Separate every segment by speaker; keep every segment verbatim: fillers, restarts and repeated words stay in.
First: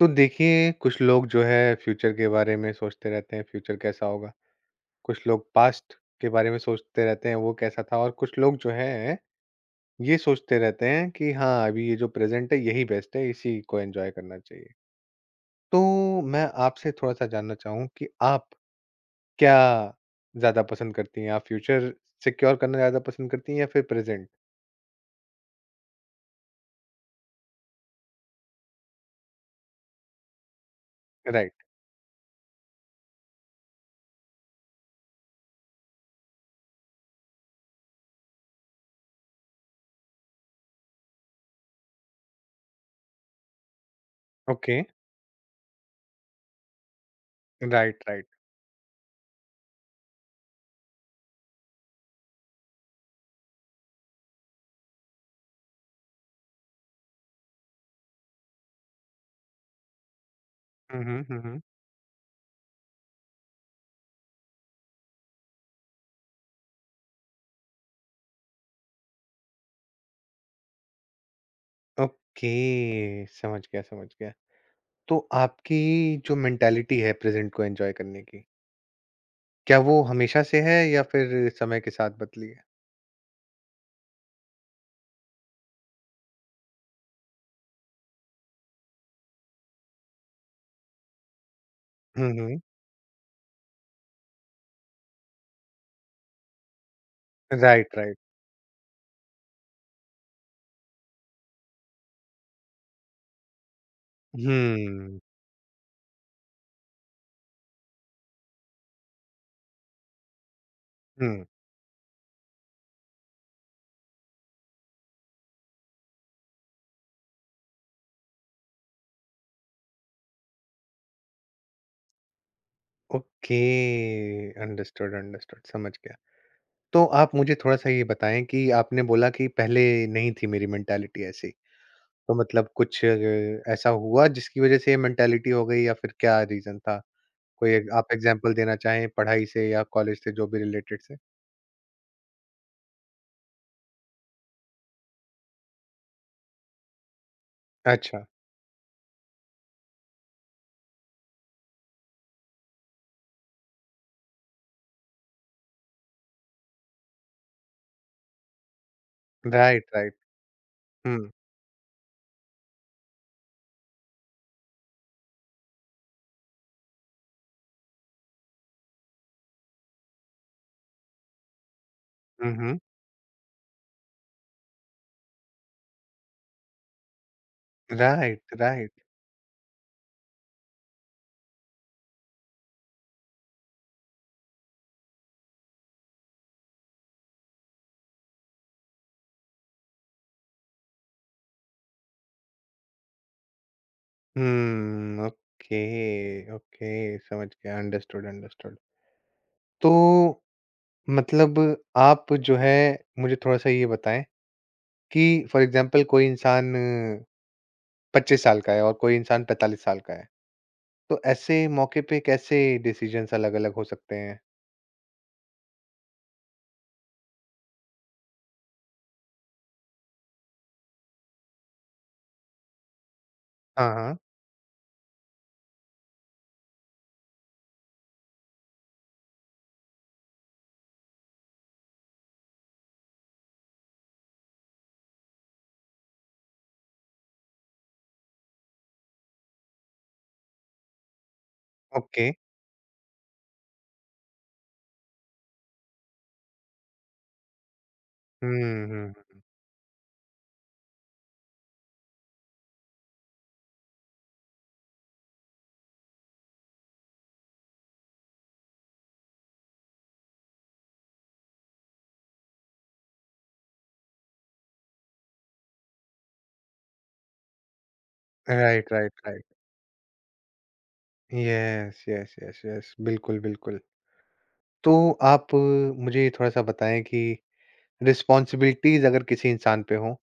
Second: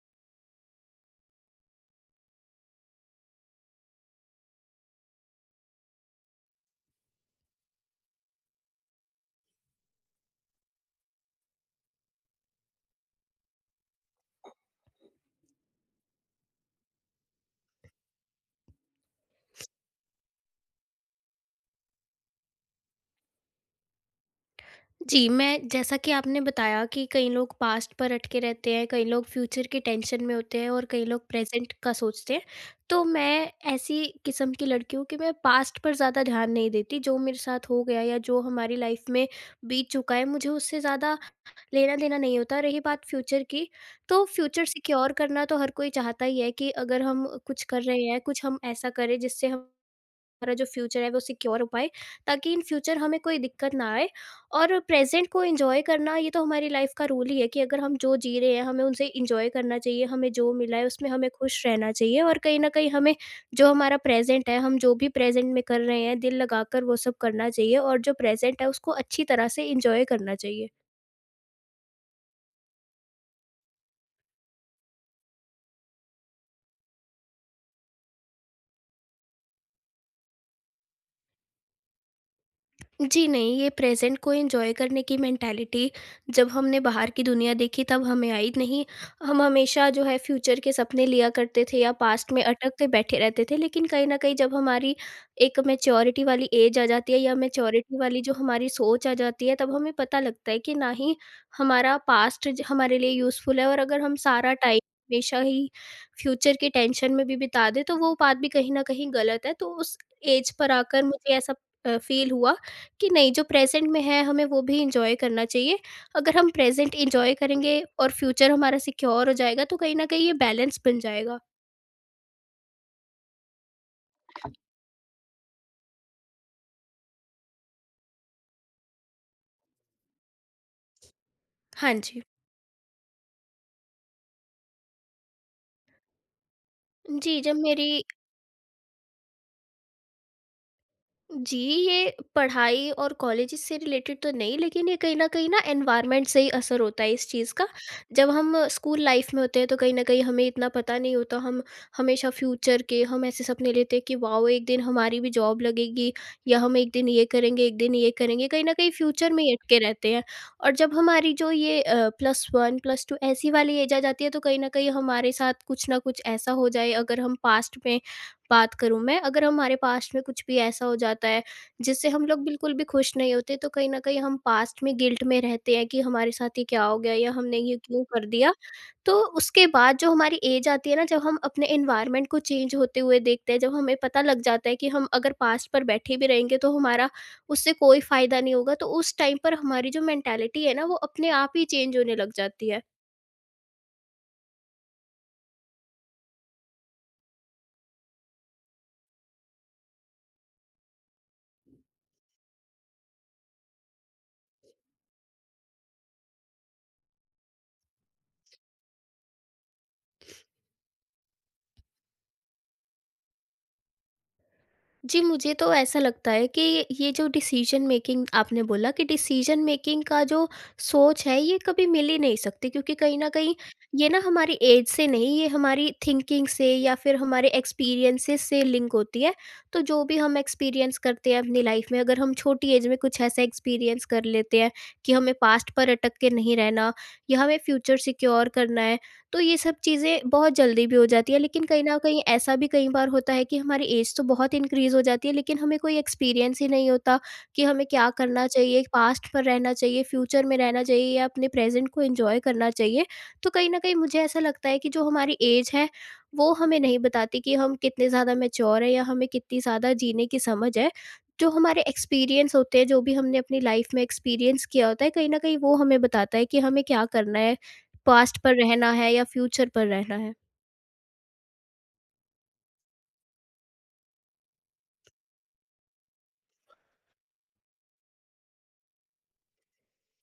Speaker 1: तो देखिए, कुछ लोग जो है फ्यूचर के बारे में सोचते रहते हैं, फ्यूचर कैसा होगा। कुछ लोग पास्ट के बारे में सोचते रहते हैं, वो कैसा था और कुछ लोग जो हैं, ये सोचते रहते हैं कि हाँ, अभी ये जो प्रेज़ेंट है, यही बेस्ट है, इसी को एन्जॉय करना चाहिए। तो मैं आपसे थोड़ा-सा जानना चाहूँ कि आप क्या ज़्यादा पसंद करती हैं? आप फ्यूचर सिक्योर करना ज़्यादा पसंद करती हैं या फिर प्रेज़ेंट?
Speaker 2: जी, मैं जैसा कि आपने बताया कि कई लोग पास्ट पर अटके रहते हैं, कई लोग फ्यूचर के टेंशन में होते हैं और कई लोग
Speaker 1: राइट,
Speaker 2: प्रेजेंट का सोचते हैं। तो मैं ऐसी किस्म की लड़की हूँ कि मैं पास्ट पर ज़्यादा ध्यान नहीं देती, जो मेरे साथ हो गया या जो हमारी लाइफ में बीत चुका है, मुझे उससे ज़्यादा लेना-देना नहीं होता। रही बात फ्यूचर की, तो फ्यूचर
Speaker 1: ओके।
Speaker 2: सिक्योर करना तो हर कोई चाहता ही है कि अगर हम कुछ कर
Speaker 1: राइट,
Speaker 2: रहे हैं,
Speaker 1: राइट।
Speaker 2: कुछ हम ऐसा करें जिससे हम हमारा जो फ्यूचर है वो सिक्योर हो पाए, ताकि इन फ्यूचर हमें कोई दिक्कत ना आए। और प्रेजेंट को एंजॉय करना ये तो हमारी लाइफ का रूल ही है कि अगर हम जो जी रहे हैं हमें उनसे एंजॉय करना चाहिए, हमें जो मिला है
Speaker 1: हुँ,
Speaker 2: उसमें
Speaker 1: हुँ,
Speaker 2: हमें
Speaker 1: हुँ, हुँ।
Speaker 2: खुश रहना चाहिए और कहीं ना कहीं हमें जो हमारा प्रेजेंट है हम जो भी प्रेजेंट में कर रहे हैं दिल लगाकर वो सब करना चाहिए, और जो प्रेजेंट है उसको अच्छी तरह से एंजॉय करना चाहिए।
Speaker 1: ओके, समझ गया, समझ गया। तो आपकी जो मेंटालिटी है प्रेजेंट को एंजॉय करने की, क्या वो हमेशा से है या फिर समय के साथ बदली है?
Speaker 2: जी नहीं, ये प्रेज़ेंट को एन्जॉय करने की मेंटालिटी जब हमने बाहर की दुनिया देखी तब हमें आई नहीं। हम हमेशा जो है फ्यूचर के सपने लिया करते थे या
Speaker 1: हुँ,
Speaker 2: पास्ट में
Speaker 1: हुँ।
Speaker 2: अटकते बैठे रहते थे। लेकिन कहीं न कहीं जब हमारी एक मैच्योरिटी वाली एज आ जाती है या
Speaker 1: राइट,
Speaker 2: मैच्योरिटी
Speaker 1: राइट।
Speaker 2: वाली जो हमारी सोच आ जाती है, तब हमें पता लगता है कि ना ही हमारा पास्ट ज हमारे लिए यूज़फुल है, और अगर हम सारा टाइम
Speaker 1: हुँ,
Speaker 2: हमेशा ही फ्यूचर की टेंशन में भी बिता दें तो वो बात भी कहीं न कहीं गलत है। तो उस एज पर आकर मुझे
Speaker 1: हुँ।
Speaker 2: ऐसा अ, फ़ील हुआ कि नहीं, जो प्रेज़ेंट में है हमें वो भी एन्जॉय करना चाहिए। अगर हम प्रेज़ेंट एन्जॉय करेंगे और फ्यूचर हमारा सिक्योर हो जाएगा तो कहीं न कहीं ये बैलेंस बन जाएगा।
Speaker 1: ओके, अंडरस्टूड, अंडरस्टूड, समझ गया। तो आप मुझे थोड़ा-सा ये बताएँ कि आपने बोला कि पहले नहीं थी मेरी मेंटालिटी ऐसी,
Speaker 2: हाँ जी।
Speaker 1: तो मतलब कुछ अ, ऐसा हुआ जिसकी वज़ह से ये मेंटालिटी हो गई या फिर क्या रीज़न था?
Speaker 2: जी, जब
Speaker 1: कोई एक
Speaker 2: मेरी।
Speaker 1: आप एग्ज़ाम्पल देना चाहें पढ़ाई से या कॉलेज से जो भी रिलेटेड से?
Speaker 2: जी, ये पढ़ाई और कॉलेजेस से रिलेटेड तो नहीं, लेकिन ये कहीं न कहीं ना एनवायरनमेंट से ही असर होता है इस चीज़ का।
Speaker 1: अच्छा,
Speaker 2: जब हम स्कूल लाइफ़ में होते हैं तो कहीं न कहीं हमें इतना पता नहीं होता, हम हमेशा फ्यूचर के हम ऐसे सपने लेते हैं कि वाओ! एक दिन हमारी भी जॉब लगेगी या हम एक दिन ये करेंगे, एक दिन ये करेंगे, कहीं न कहीं फ्यूचर में ही अटके
Speaker 1: राइट, राइट।
Speaker 2: रहते हैं। और जब
Speaker 1: हुँ।
Speaker 2: हमारी जो ये अ, प्लस वन प्लस टू ऐसी वाली एज आ जाती है तो कहीं न कहीं हमारे साथ कुछ ना कुछ ऐसा हो जाए। अगर हम पास्ट में बात करूँ मैं, अगर हमारे पास्ट में कुछ भी ऐसा हो जाता है, जिससे हम लोग
Speaker 1: हुँ,
Speaker 2: बिल्कुल
Speaker 1: हुँ।
Speaker 2: भी खुश नहीं होते, तो कहीं न कहीं हम पास्ट में गिल्ट में रहते हैं कि हमारे साथ ये क्या हो गया या हमने ये क्यों कर
Speaker 1: राइट,
Speaker 2: दिया।
Speaker 1: राइट।
Speaker 2: तो उसके बाद जो हमारी एज आती है ना, जब हम अपने एनवायरनमेंट को चेंज होते हुए देखते हैं, जब हमें पता लग जाता है कि हम अगर पास्ट पर बैठे भी रहेंगे, तो हमारा उससे कोई फ़ायदा नहीं होगा, तो उस टाइम पर हमारी जो मेंटालिटी है ना, वो अपने आप ही चेंज होने लग जाती है।
Speaker 1: हुँ, ओके, ओके, समझ गया, अंडरस्टूड, अंडरस्टूड। तो मतलब आप जो है मुझे थोड़ा-सा ये बताएँ कि फॉर एग्ज़ाम्पल कोई इंसान पच्चीस साल का है और कोई इंसान पैंतालीस साल का है, तो ऐसे मौके पे कैसे डिसीज़न्स अलग-अलग हो सकते हैं?
Speaker 2: जी, मुझे तो ऐसा लगता है कि ये जो डिसीजन मेकिंग आपने बोला कि डिसीजन मेकिंग का जो सोच है ये कभी मिल ही नहीं सकती, क्योंकि कहीं न कहीं
Speaker 1: हाँ,
Speaker 2: ये
Speaker 1: हाँ,
Speaker 2: ना हमारी एज से नहीं, ये हमारी थिंकिंग से या फिर हमारे एक्सपीरियंसेस से लिंक होती है। तो जो भी हम एक्सपीरियंस करते हैं अपनी लाइफ में, अगर हम छोटी एज में कुछ ऐसा एक्सपीरियंस कर लेते हैं कि हमें पास्ट पर अटक के नहीं रहना या हमें फ्यूचर सिक्योर करना है। तो ये सब चीज़ें बहुत जल्दी भी हो जाती है, लेकिन कहीं न कहीं
Speaker 1: ओके।
Speaker 2: ऐसा भी कई बार होता है कि हमारी ऐज तो बहुत इंक्रीज़ हो जाती है लेकिन हमें कोई एक्सपीरियंस ही नहीं होता कि हमें क्या करना चाहिए,
Speaker 1: हुँ, हुँ।
Speaker 2: पास्ट पर रहना चाहिए, फ्यूचर में रहना चाहिए या अपने प्रेज़ेंट को एन्जॉय करना चाहिए। तो कहीं न कहीं मुझे ऐसा लगता है कि जो हमारी ऐज है, वो हमें नहीं बताती कि हम कितने ज़्यादा मैच्योर हैं या हमें कितनी ज़्यादा जीने की समझ है। जो हमारे एक्सपीरियंस होते हैं, जो भी हमने अपनी लाइफ़ में एक्सपीरियंस किया होता है, कहीं न कहीं वो हमें बताता है कि हमें क्या करना है, पास्ट पर रहना
Speaker 1: राइट, राइट,
Speaker 2: है या
Speaker 1: राइट।
Speaker 2: फ्यूचर पर रहना है।
Speaker 1: Yes, yes, yes, yes. बिल्कुल, बिल्कुल। तो आप मुझे थोड़ा-सा बताएँ कि रिस्पॉन्सिबिलिटीज अगर किसी इंसान पे हो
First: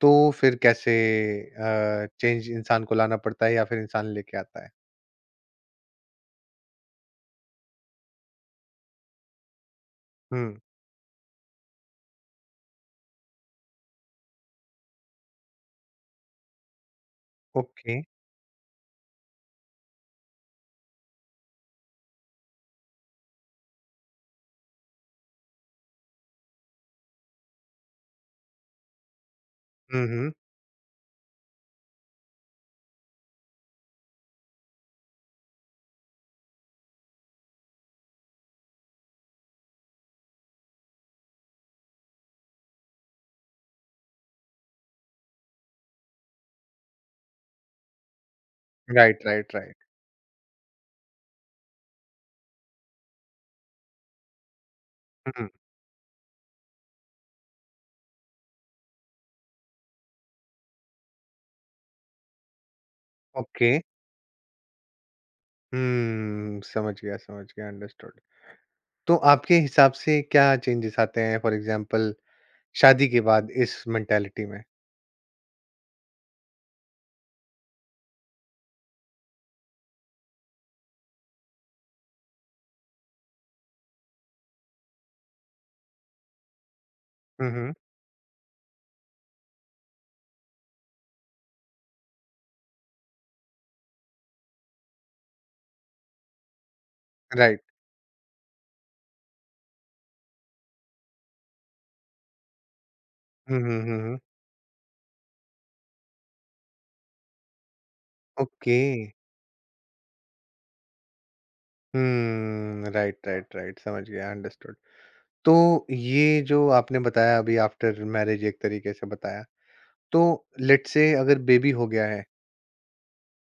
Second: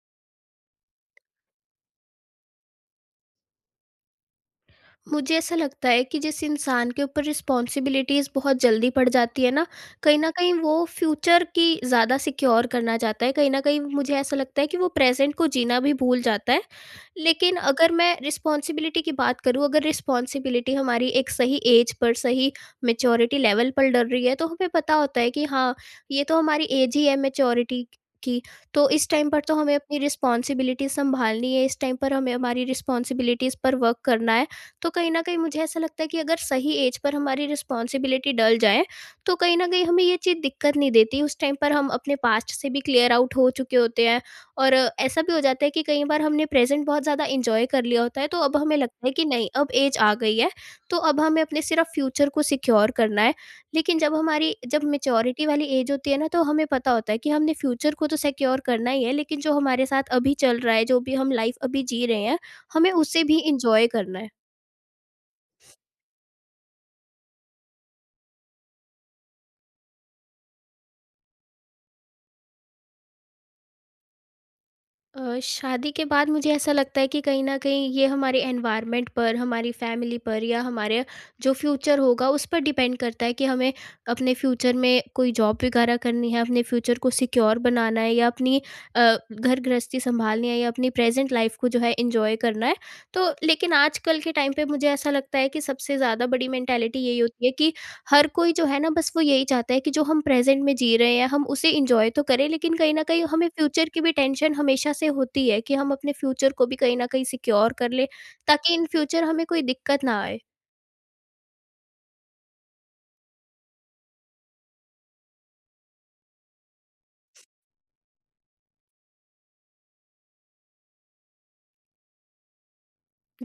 Speaker 1: तो फिर कैसे चेंज इंसान को लाना पड़ता है या फिर इंसान लेके आता है?
Speaker 2: मुझे ऐसा लगता है कि जिस इंसान के ऊपर रिस्पॉन्सिबिलिटीज़ बहुत जल्दी पड़ जाती है ना, कहीं न कहीं
Speaker 1: हम्म।
Speaker 2: वो फ्यूचर की ज़्यादा सिक्योर करना चाहता है, कहीं न कहीं मुझे ऐसा लगता है कि वो प्रेज़ेंट को जीना भी भूल जाता है। लेकिन अगर
Speaker 1: ओके।
Speaker 2: मैं रिस्पॉन्सिबिलिटी की बात करूँ, अगर रिस्पॉन्सिबिलिटी हमारी एक सही एज पर, सही मैच्योरिटी लेवल पर डल रही है, तो हमें पता होता है कि हाँ, ये तो हमारी एज ही है मैच्योरिटी की, तो इस टाइम पर तो हमें अपनी
Speaker 1: हम्म, हम्म,
Speaker 2: रिस्पॉन्सिबिलिटी सँभालनी है, इस टाइम पर हमें हमारी रिस्पॉन्सिबिलिटीज़ पर वर्क करना है। तो कहीं न कहीं मुझे ऐसा लगता है कि अगर सही एज पर हमारी रिस्पॉन्सिबिलिटी डल जाए, तो कहीं न कहीं हमें ये चीज़ दिक्कत नहीं देती। उस टाइम पर हम अपने पास्ट से भी क्लियर आउट हो चुके होते हैं और अ, ऐसा भी हो जाता है कि कई बार हमने प्रेज़ेंट बहुत ज़्यादा एन्जॉय कर लिया होता है, तो अब हमें लगता है
Speaker 1: राइट,
Speaker 2: कि नहीं,
Speaker 1: राइट,
Speaker 2: अब
Speaker 1: राइट।
Speaker 2: ऐज आ गई है, तो अब हमें अपने सिर्फ़ फ्यूचर को सिक्योर करना है। लेकिन जब हमारी जब मैच्योरिटी
Speaker 1: हम्म।
Speaker 2: वाली ऐज होती है ना, तो हमें पता होता है कि हमने फ्यूचर को तो सिक्योर करना ही है, लेकिन जो हमारे साथ अभी चल रहा है, जो भी हम लाइफ़ अभी जी रहे हैं, हमें उसे भी
Speaker 1: ओके।
Speaker 2: एन्जॉय करना है।
Speaker 1: हम्म, समझ गया, समझ गया, अंडरस्टूड। तो आपके हिसाब से क्या चेंजेस आते हैं फॉर एग्जांपल शादी के बाद इस मेंटालिटी में?
Speaker 2: अ, शादी के बाद मुझे ऐसा लगता है कि कहीं न कहीं ये हमारे एनवायरनमेंट पर, हमारी फैमिली पर या हमारे जो फ्यूचर होगा उस पर डिपेंड करता है कि हमें अपने फ्यूचर में कोई जॉब वगैरह करनी है, अपने फ्यूचर को सिक्योर
Speaker 1: हम्म,
Speaker 2: बनाना है या अपनी अ, घर गृहस्थी संभालनी है या अपनी प्रेज़ेंट लाइफ़ को जो है एन्जॉय करना है। तो लेकिन आजकल के टाइम पे मुझे ऐसा लगता है कि सबसे ज़्यादा बड़ी मेंटालिटी यही होती है
Speaker 1: राइट,
Speaker 2: कि हर कोई जो है ना बस वो यही चाहता है कि जो हम प्रेज़ेंट में जी रहे हैं हम उसे एन्जॉय तो करें, लेकिन कहीं न कहीं हमें
Speaker 1: हम्म, हम्म,
Speaker 2: फ्यूचर
Speaker 1: हम्म,
Speaker 2: की भी
Speaker 1: हम्म,
Speaker 2: टेंशन हमेशा से होती है कि हम अपने फ्यूचर को भी कहीं न कहीं सिक्योर कर लें, ताकि
Speaker 1: ओके।
Speaker 2: इन फ्यूचर हमें कोई दिक्कत ना आए।
Speaker 1: हम्म, राइट, राइट, राइट, समझ गया, अंडरस्टूड। तो ये जो आपने बताया अभी आफ्टर मैरिज एक तरीके से बताया, तो लेट्स से अगर बेबी हो गया है,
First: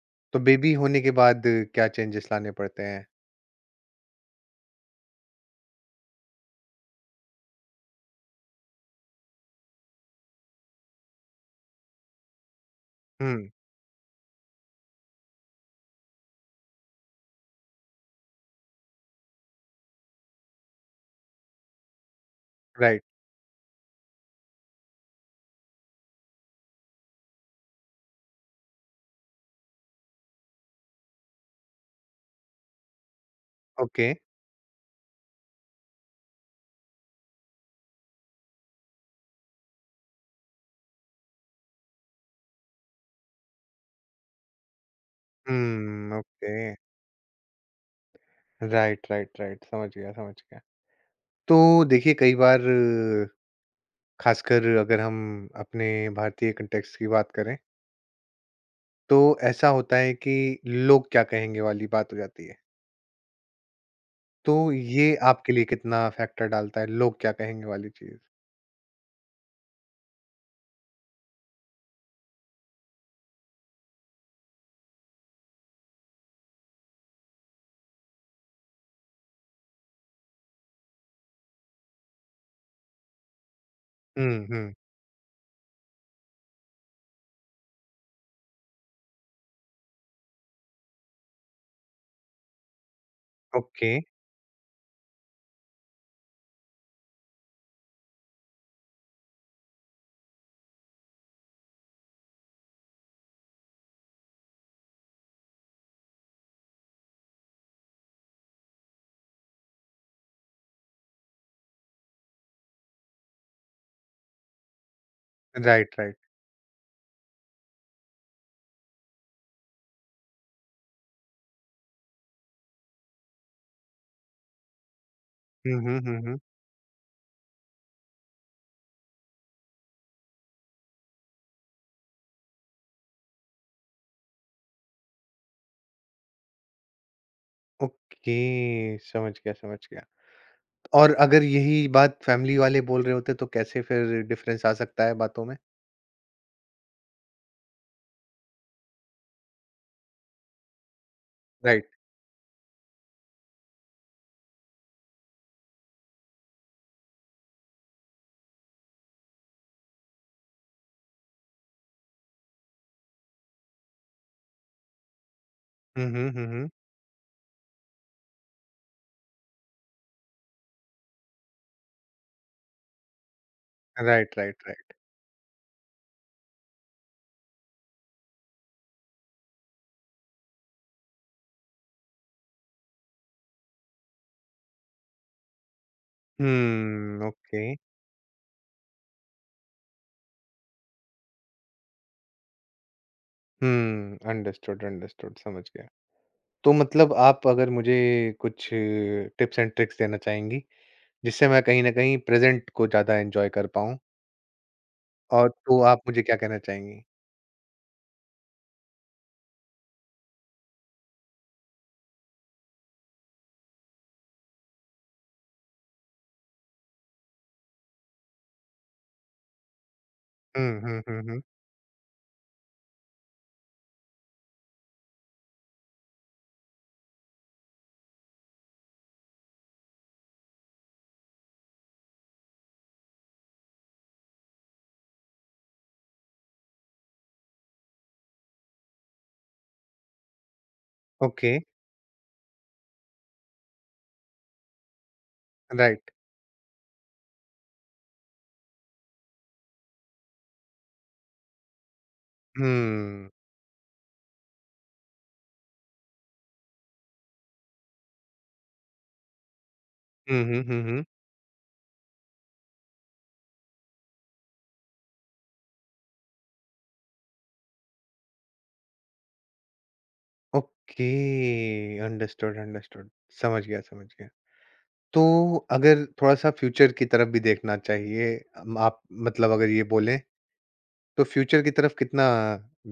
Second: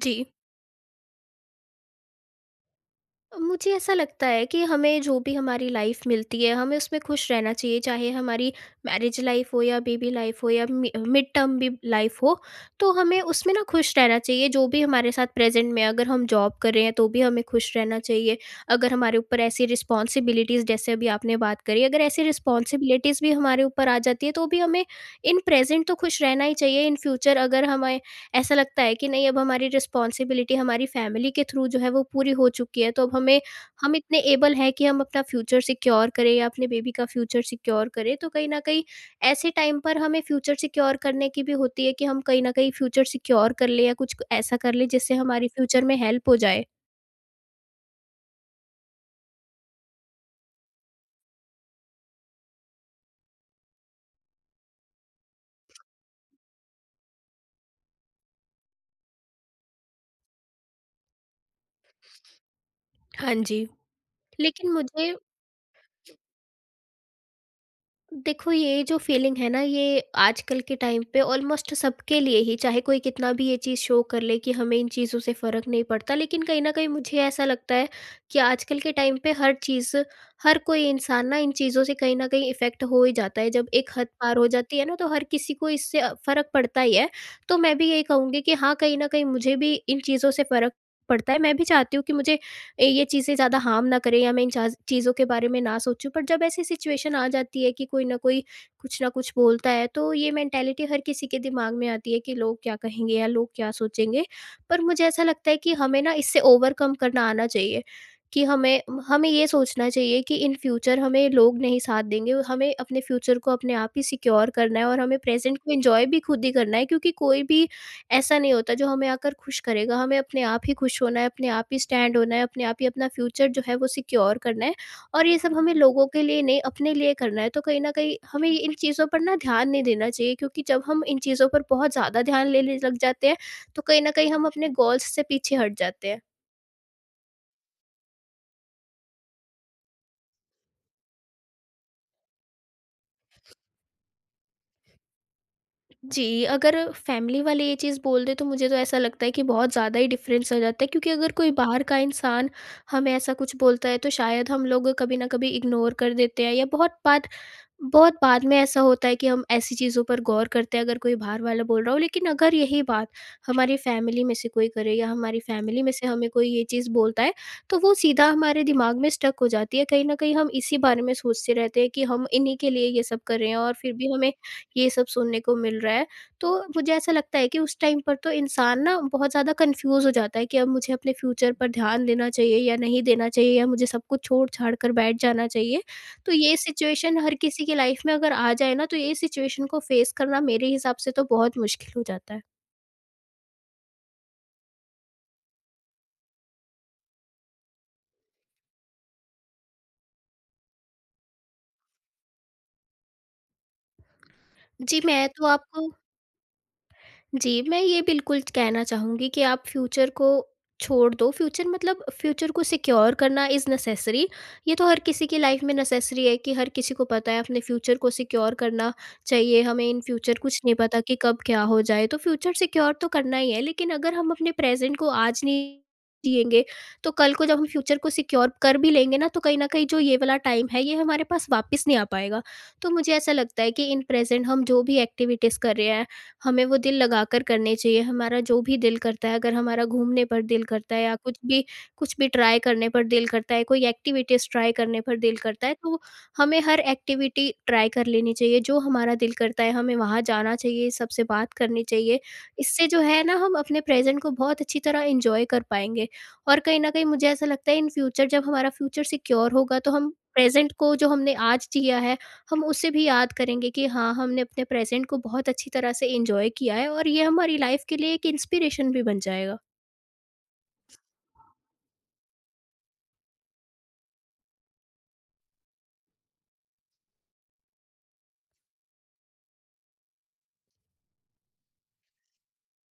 Speaker 2: जी।
Speaker 1: तो बेबी होने के बाद क्या चेंजेस लाने पड़ते हैं?
Speaker 2: मुझे ऐसा लगता है कि हमें जो भी हमारी लाइफ मिलती है हमें उसमें खुश रहना चाहिए, चाहे हमारी मैरिज लाइफ हो या बेबी लाइफ हो या मिड टर्म भी लाइफ हो, तो हमें
Speaker 1: हुँ,
Speaker 2: उसमें ना खुश रहना चाहिए। जो भी हमारे साथ प्रेजेंट में है, अगर हम जॉब कर रहे हैं तो भी हमें खुश रहना चाहिए। अगर हमारे ऊपर ऐसी रिस्पॉन्सिबिलिटीज़ जैसे अभी आपने बात करी, अगर ऐसी
Speaker 1: राइट,
Speaker 2: रिस्पॉन्सिबिलिटीज़ भी हमारे ऊपर आ जाती है तो भी हमें इन प्रेजेंट तो खुश रहना ही चाहिए। इन फ्यूचर अगर हम ऐसा लगता है कि नहीं अब हमारी रिस्पॉन्सिबिलिटी हमारी फैमिली के थ्रू जो है वो पूरी हो चुकी है, तो अब हमें हम
Speaker 1: ओके।
Speaker 2: इतने एबल हैं कि हम अपना फ्यूचर सिक्योर करें या अपने बेबी का फ्यूचर सिक्योर करें, तो कहीं ना कहीं ऐसे टाइम पर हमें फ्यूचर सिक्योर करने की भी होती है कि हम कहीं ना कहीं फ्यूचर सिक्योर कर ले या कुछ ऐसा कर ले जिससे हमारी फ्यूचर में
Speaker 1: हुँ,
Speaker 2: हेल्प हो
Speaker 1: ओके।
Speaker 2: जाए।
Speaker 1: राइट, राइट, राइट, समझ गया, समझ गया। तो देखिए कई बार अ, खासकर अगर हम अपने भारतीय कॉन्टेक्स्ट की बात करें, तो ऐसा होता है कि लोग क्या कहेंगे वाली बात हो जाती है।
Speaker 2: हाँ जी।
Speaker 1: तो
Speaker 2: लेकिन मुझे
Speaker 1: ये आपके लिए कितना फैक्टर डालता है, लोग क्या कहेंगे वाली चीज़?
Speaker 2: देखो, ये जो फीलिंग है ना ये आजकल के टाइम पे ऑलमोस्ट सबके लिए ही, चाहे कोई कितना भी ये चीज़ शो कर ले कि हमें इन चीज़ों से फ़र्क नहीं पड़ता, लेकिन कहीं ना कहीं मुझे ऐसा लगता है कि आजकल के टाइम पे हर चीज़ हर कोई इंसान ना इन चीज़ों से कहीं ना कहीं इफ़ेक्ट हो ही जाता है। जब एक हद पार
Speaker 1: हुँ,
Speaker 2: हो
Speaker 1: हुँ।
Speaker 2: जाती है ना, तो हर किसी को इससे अ, फ़र्क पड़ता ही है। तो मैं भी यही कहूँगी कि हाँ, कहीं ना कहीं मुझे भी इन चीज़ों से फ़र्क पड़ता है, मैं भी चाहती हूँ कि मुझे ए, ये चीज़ें ज़्यादा हार्म
Speaker 1: ओके,
Speaker 2: ना करें या मैं इन चाज़ चीज़ों के बारे में ना सोचूँ। पर जब ऐसी सिचुएशन आ जाती है कि कोई ना कोई कुछ ना कुछ बोलता है, तो ये मेंटालिटी हर किसी के दिमाग में आती है कि लोग क्या कहेंगे या लोग क्या सोचेंगे। पर मुझे ऐसा लगता है कि हमें ना इससे ओवरकम करना आना चाहिए कि हमें हमें ये सोचना चाहिए कि इन फ्यूचर हमें लोग नहीं साथ देंगे। हमें अपने फ्यूचर को अपने आप ही सिक्योर करना है और हमें प्रेज़ेंट को
Speaker 1: राइट,
Speaker 2: एन्जॉय
Speaker 1: राइट।
Speaker 2: भी खुद ही करना है, क्योंकि कोई भी ऐसा नहीं होता जो हमें आकर खुश करेगा, हमें अपने आप ही खुश होना है, अपने आप ही स्टैंड होना है, अपने आप ही अपना फ्यूचर जो है वो सिक्योर करना है और ये सब
Speaker 1: हुँ,
Speaker 2: हमें
Speaker 1: हुँ,
Speaker 2: लोगों
Speaker 1: हुँ,
Speaker 2: के
Speaker 1: हुँ।
Speaker 2: लिए नहीं अपने लिए करना है। तो कहीं न कहीं हमें इन चीज़ों पर ना ध्यान नहीं देना चाहिए, क्योंकि जब हम इन चीज़ों पर बहुत ज़्यादा ध्यान लेने लग जाते हैं, तो कहीं न कहीं हम अपने गोल्स से पीछे हट जाते हैं।
Speaker 1: ओके, समझ गया, समझ गया। और अगर यही बात फैमिली वाले बोल रहे होते तो कैसे फिर डिफरेंस आ सकता है बातों में?
Speaker 2: जी, अगर फैमिली वाले ये चीज़ बोल दें तो मुझे तो ऐसा लगता है कि बहुत ज़्यादा ही डिफ़रेंस आ जाता है, क्योंकि अगर कोई बाहर
Speaker 1: राइट।
Speaker 2: का इंसान हमें ऐसा कुछ बोलता है तो शायद हम लोग कभी न कभी इग्नोर कर देते हैं, या बहुत बात बहुत बाद में ऐसा होता है कि हम ऐसी चीज़ों पर गौर करते हैं, अगर कोई बाहर वाला बोल रहा हो। लेकिन अगर यही बात हमारी फैमिली में से कोई करे, या हमारी फैमिली में
Speaker 1: हुँ,
Speaker 2: से
Speaker 1: हुँ,
Speaker 2: हमें
Speaker 1: हुँ,
Speaker 2: कोई ये
Speaker 1: हुँ।
Speaker 2: चीज़ बोलता है, तो वो सीधा हमारे दिमाग में स्टक हो जाती है। कहीं ना कहीं हम इसी बारे में सोचते रहते हैं कि हम इन्हीं के लिए ये सब कर रहे हैं और फिर भी हमें
Speaker 1: राइट, राइट,
Speaker 2: ये
Speaker 1: राइट।
Speaker 2: सब सुनने को मिल रहा है। तो मुझे ऐसा लगता है कि उस टाइम पर तो इंसान ना बहुत ज़्यादा कंफ्यूज हो जाता है कि अब मुझे अपने फ्यूचर पर ध्यान देना चाहिए या नहीं देना चाहिए, या मुझे सब कुछ छोड़ छाड़ कर बैठ जाना चाहिए। तो ये सिचुएशन
Speaker 1: हम्म,
Speaker 2: हर
Speaker 1: ओके।
Speaker 2: किसी की लाइफ में अगर आ जाए ना, तो ये सिचुएशन को फेस करना मेरे हिसाब से तो बहुत मुश्किल हो जाता है।
Speaker 1: हुँ, अंडरस्टूड, अंडरस्टूड, समझ गया। तो मतलब आप अगर मुझे कुछ टिप्स एंड ट्रिक्स देना चाहेंगी, जिससे मैं कहीं न कहीं प्रेज़ेंट को ज़्यादा एन्जॉय कर पाऊँ,
Speaker 2: जी, मैं तो
Speaker 1: और तो
Speaker 2: आपको
Speaker 1: आप मुझे क्या कहना चाहेंगी?
Speaker 2: जी, मैं ये बिल्कुल कहना चाहूँगी कि आप फ्यूचर को छोड़ दो, फ्यूचर मतलब फ्यूचर को सिक्योर करना इज़ नेसेसरी। ये तो हर किसी की लाइफ़ में नेसेसरी है कि हर किसी को पता है अपने फ्यूचर को सिक्योर करना चाहिए। हमें इन फ्यूचर कुछ नहीं
Speaker 1: हुँ, हुँ,
Speaker 2: पता कि
Speaker 1: हुँ,
Speaker 2: कब
Speaker 1: हुँ।
Speaker 2: क्या हो जाए, तो फ्यूचर सिक्योर तो करना ही है, लेकिन अगर हम अपने प्रेज़ेंट को आज नहीं जिएँगे, तो कल को जब हम फ्यूचर को सिक्योर कर भी लेंगे ना, तो कहीं न कहीं जो ये वाला टाइम है, ये हमारे पास वापस नहीं आ पाएगा। तो मुझे ऐसा लगता है कि इन प्रेज़ेंट हम जो भी एक्टिविटीज़ कर रहे हैं, हमें वो दिल लगाकर करने चाहिए। हमारा जो भी दिल करता है, अगर हमारा घूमने पर दिल करता है, या कुछ
Speaker 1: ओके,
Speaker 2: भी कुछ भी ट्राई करने पर दिल करता है, कोई एक्टिविटीज़ ट्राई करने पर दिल करता है, तो
Speaker 1: राइट।
Speaker 2: हमें हर एक्टिविटी ट्राई कर लेनी चाहिए। जो हमारा दिल करता है, हमें वहाँ जाना चाहिए, सबसे बात करनी चाहिए। इससे जो है
Speaker 1: हुँ।
Speaker 2: ना, हम अपने प्रेज़ेंट को बहुत अच्छी तरह एन्जॉय कर पाएँगे। और कहीं न कहीं मुझे ऐसा लगता है, इन फ्यूचर जब हमारा फ्यूचर सिक्योर होगा, तो हम
Speaker 1: हुँ, हुँ,
Speaker 2: प्रेज़ेंट
Speaker 1: हुँ,
Speaker 2: को
Speaker 1: हुँ।
Speaker 2: जो हमने आज जिया है, हम उसे भी याद करेंगे कि हाँ, हमने अपने प्रेज़ेंट को बहुत अच्छी तरह से एन्जॉय किया है, और ये हमारी लाइफ़ के लिए एक इंस्पिरेशन भी बन जाएगा।
Speaker 1: Okay, understood, understood. समझ गया, समझ गया। तो अगर थोड़ा-सा फ्यूचर की तरफ भी देखना चाहिए, अम, आप मतलब अगर ये बोलें, तो फ्यूचर की तरफ कितना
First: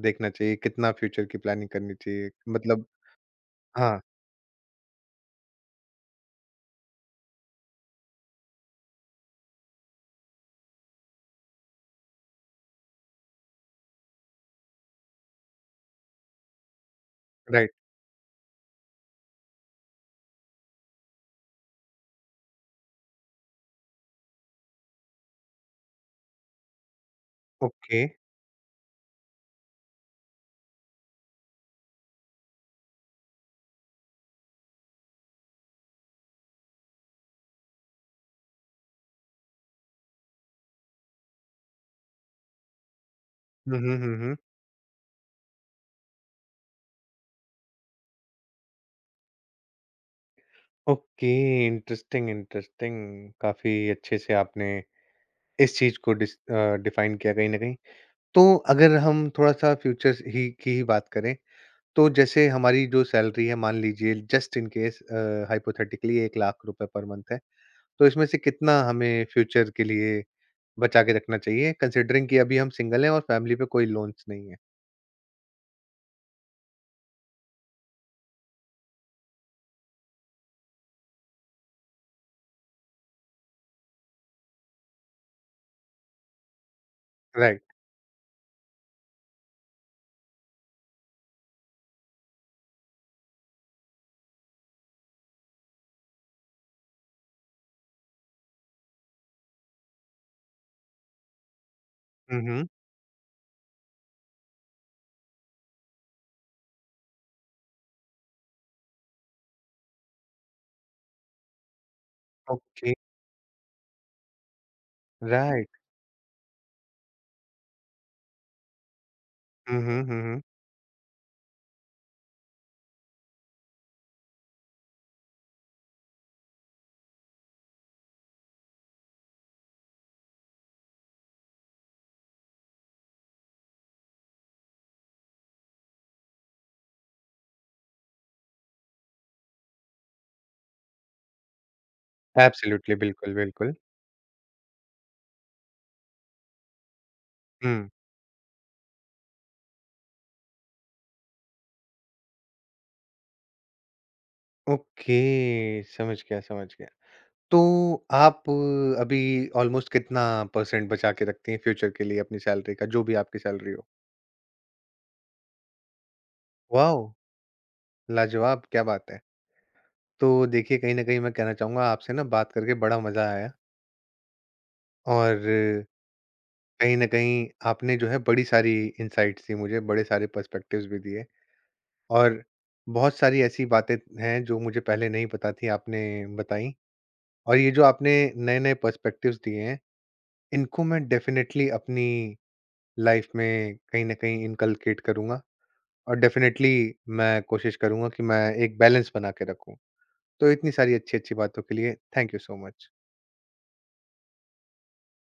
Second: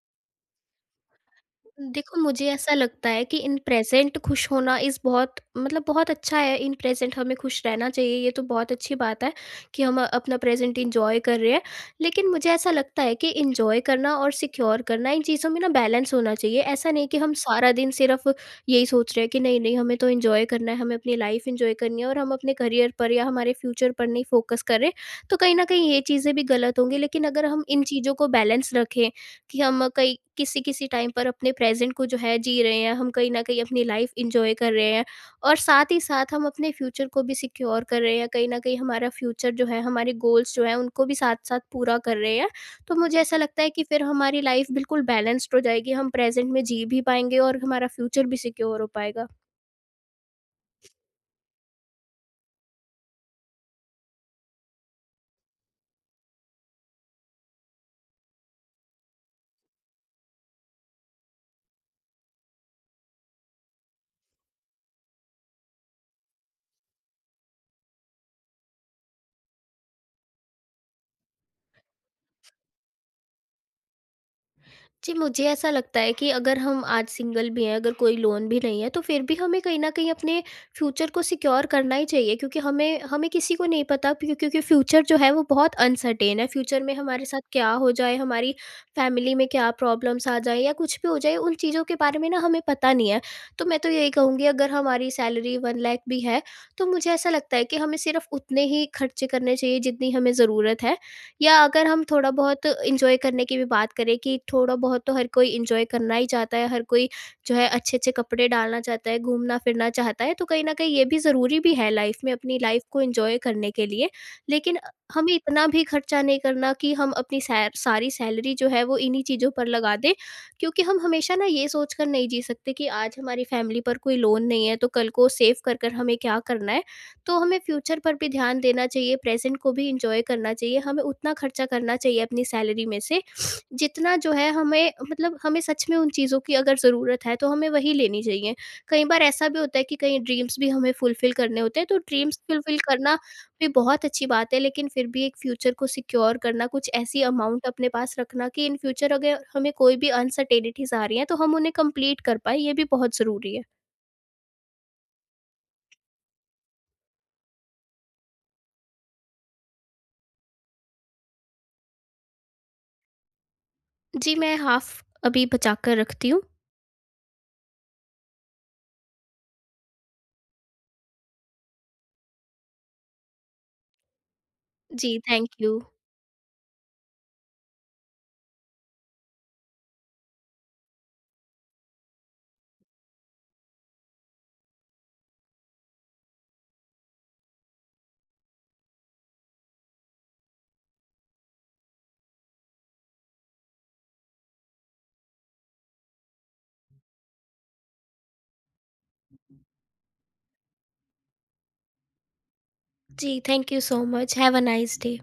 Speaker 1: देखना चाहिए? कितना फ्यूचर की प्लानिंग करनी
Speaker 2: देखो,
Speaker 1: चाहिए?
Speaker 2: मुझे ऐसा
Speaker 1: मतलब
Speaker 2: लगता है कि इन
Speaker 1: हाँ,
Speaker 2: प्रेजेंट खुश होना इज़ बहुत, मतलब बहुत अच्छा है। इन प्रेजेंट हमें खुश रहना चाहिए, ये तो बहुत अच्छी बात है कि हम अपना प्रेजेंट इंजॉय कर रहे हैं। लेकिन मुझे ऐसा लगता है कि इंजॉय करना और सिक्योर करना, इन चीज़ों में ना बैलेंस होना चाहिए। ऐसा नहीं कि हम
Speaker 1: राइट,
Speaker 2: सारा दिन सिर्फ यही सोच रहे हैं कि नहीं नहीं, हमें तो इंजॉय करना है, हमें अपनी लाइफ इंजॉय करनी है, और हम अपने करियर पर या हमारे फ्यूचर पर नहीं फोकस करें। तो कहीं ना कहीं ये चीज़ें भी गलत होंगी। लेकिन अगर हम इन
Speaker 1: ओके।
Speaker 2: चीज़ों को बैलेंस रखें कि हम कई किसी किसी टाइम पर अपने प्रेज़ेंट को जो है जी रहे हैं, हम कहीं न कहीं अपनी लाइफ़ एन्जॉय कर रहे हैं, और साथ ही साथ हम अपने फ्यूचर को भी सिक्योर कर रहे हैं, कहीं न कहीं हमारा फ्यूचर जो है, हमारे गोल्स जो हैं, उनको भी साथ-साथ पूरा कर रहे हैं। तो मुझे ऐसा लगता है
Speaker 1: हुँ,
Speaker 2: कि
Speaker 1: हुँ,
Speaker 2: फिर
Speaker 1: हुँ, हुँ।
Speaker 2: हमारी लाइफ़ बिल्कुल बैलेंस्ड हो जाएगी, हम प्रेज़ेंट में जी भी पाएँगे और हमारा फ्यूचर भी सिक्योर हो पाएगा।
Speaker 1: Okay, interesting, interesting. काफ़ी अच्छे से आपने इस चीज़ को डिस अ, डिफाइन किया कहीं न कहीं। तो अगर हम थोड़ा-सा फ्यूचर ही की ही बात करें, तो जैसे हमारी जो सैलरी है, मान लीजिए जस्ट इन केस हाइपोथेटिकली एक लाख रुपए पर मंथ है, तो इसमें से कितना हमें फ्यूचर के लिए बचा के रखना चाहिए कंसिडरिंग कि अभी हम सिंगल हैं और फैमिली पे कोई लोन्स नहीं है?
Speaker 2: जी, मुझे ऐसा लगता है कि अगर हम आज सिंगल भी हैं, अगर कोई लोन भी नहीं है, तो फिर भी हमें कहीं न कहीं अपने फ्यूचर को सिक्योर करना ही चाहिए, क्योंकि हमें हमें किसी को नहीं पता क्यों, क्योंकि फ्यूचर जो है वो बहुत अनसर्टेन है। फ्यूचर में हमारे साथ
Speaker 1: राइट।
Speaker 2: क्या हो जाए, हमारी फैमिली में क्या प्रॉब्लम्स आ जाएँ या कुछ भी हो जाए, उन चीज़ों के बारे में ना हमें पता नहीं है। तो मैं तो यही कहूँगी, अगर हमारी सैलरी एक लाख भी है, तो मुझे ऐसा लगता है कि हमें सिर्फ़ उतने ही खर्चे करने चाहिए जितनी हमें ज़रूरत है। या अगर हम थोड़ा
Speaker 1: हम्म।
Speaker 2: बहुत एंजॉय करने की भी बात करें, कि थोड़ा बहुत तो हर कोई एंजॉय करना ही चाहता है, हर कोई जो है अच्छे-अच्छे कपड़े डालना चाहता है, घूमना-फिरना चाहता है, तो कहीं न कहीं ये भी ज़रूरी भी है लाइफ़ में, अपनी लाइफ़
Speaker 1: ओके।
Speaker 2: को एंजॉय करने के लिए। लेकिन अ, हमें इतना
Speaker 1: राइट।
Speaker 2: भी खर्चा नहीं करना कि हम अपनी सैर सारी सैलरी जो है वो इन्हीं चीज़ों पर लगा
Speaker 1: हम्म,
Speaker 2: दें,
Speaker 1: हम्म,
Speaker 2: क्योंकि हम हमेशा ना ये सोच कर नहीं जी सकते कि आज हमारी फैमिली पर कोई लोन नहीं है, तो कल को सेव कर, कर हमें क्या करना है। तो हमें फ्यूचर पर भी ध्यान देना चाहिए, प्रेज़ेंट को भी एन्जॉय करना चाहिए, हमें उतना खर्चा करना चाहिए अपनी सैलरी में से, जितना जो है हमें, मतलब हमें सच में उन चीज़ों की अगर ज़रूरत है, तो हमें वही लेनी चाहिए। कई बार ऐसा भी होता है कि कई ड्रीम्स भी हमें फुलफ़िल करने होते हैं, तो ड्रीम्स फुलफ़िल
Speaker 1: एब्सोल्युटली,
Speaker 2: करना
Speaker 1: बिल्कुल,
Speaker 2: भी
Speaker 1: बिल्कुल।
Speaker 2: बहुत अच्छी बात है, लेकिन फिर भी एक फ्यूचर को सिक्योर करना, कुछ ऐसी अमाउंट
Speaker 1: हम्म।
Speaker 2: अपने पास रखना कि इन फ्यूचर अगर हमें कोई भी अनसर्टेनिटीज़ आ रही हैं, तो हम उन्हें कंप्लीट कर पाएँ, ये भी बहुत ज़रूरी है।
Speaker 1: ओके, समझ गया, समझ गया। तो आप अ, अभी ऑलमोस्ट कितना परसेंट बचा के रखती हैं फ्यूचर के लिए, अपनी सैलरी का जो भी आपकी सैलरी हो?
Speaker 2: जी, मैं हाफ़ अभी बचा कर रखती हूँ।
Speaker 1: वाओ, लाजवाब, क्या बात है। तो देखिए, कहीं न कहीं मैं कहना चाहूँगा आपसे ना बात करके बड़ा मज़ा आया,
Speaker 2: Ji, thank
Speaker 1: और
Speaker 2: you.
Speaker 1: कहीं न कहीं आपने जो है बड़ी सारी इनसाइट्स दी मुझे, बड़े सारे पर्सपेक्टिव्स भी दिए, और बहुत सारी ऐसी बातें हैं जो मुझे पहले नहीं पता थी, आपने बताई। और ये जो आपने नए-नए पर्सपेक्टिव्स दिए हैं, इनको मैं डेफ़िनेटली अपनी लाइफ़ में कहीं न कहीं इनकल्केट करूँगा, और डेफ़िनेटली मैं कोशिश करूँगा कि मैं एक बैलेंस बना के रखूँ। तो इतनी सारी अच्छी-अच्छी बातों के लिए thank you so much.
Speaker 2: Ji, thank you so much. Have a nice day.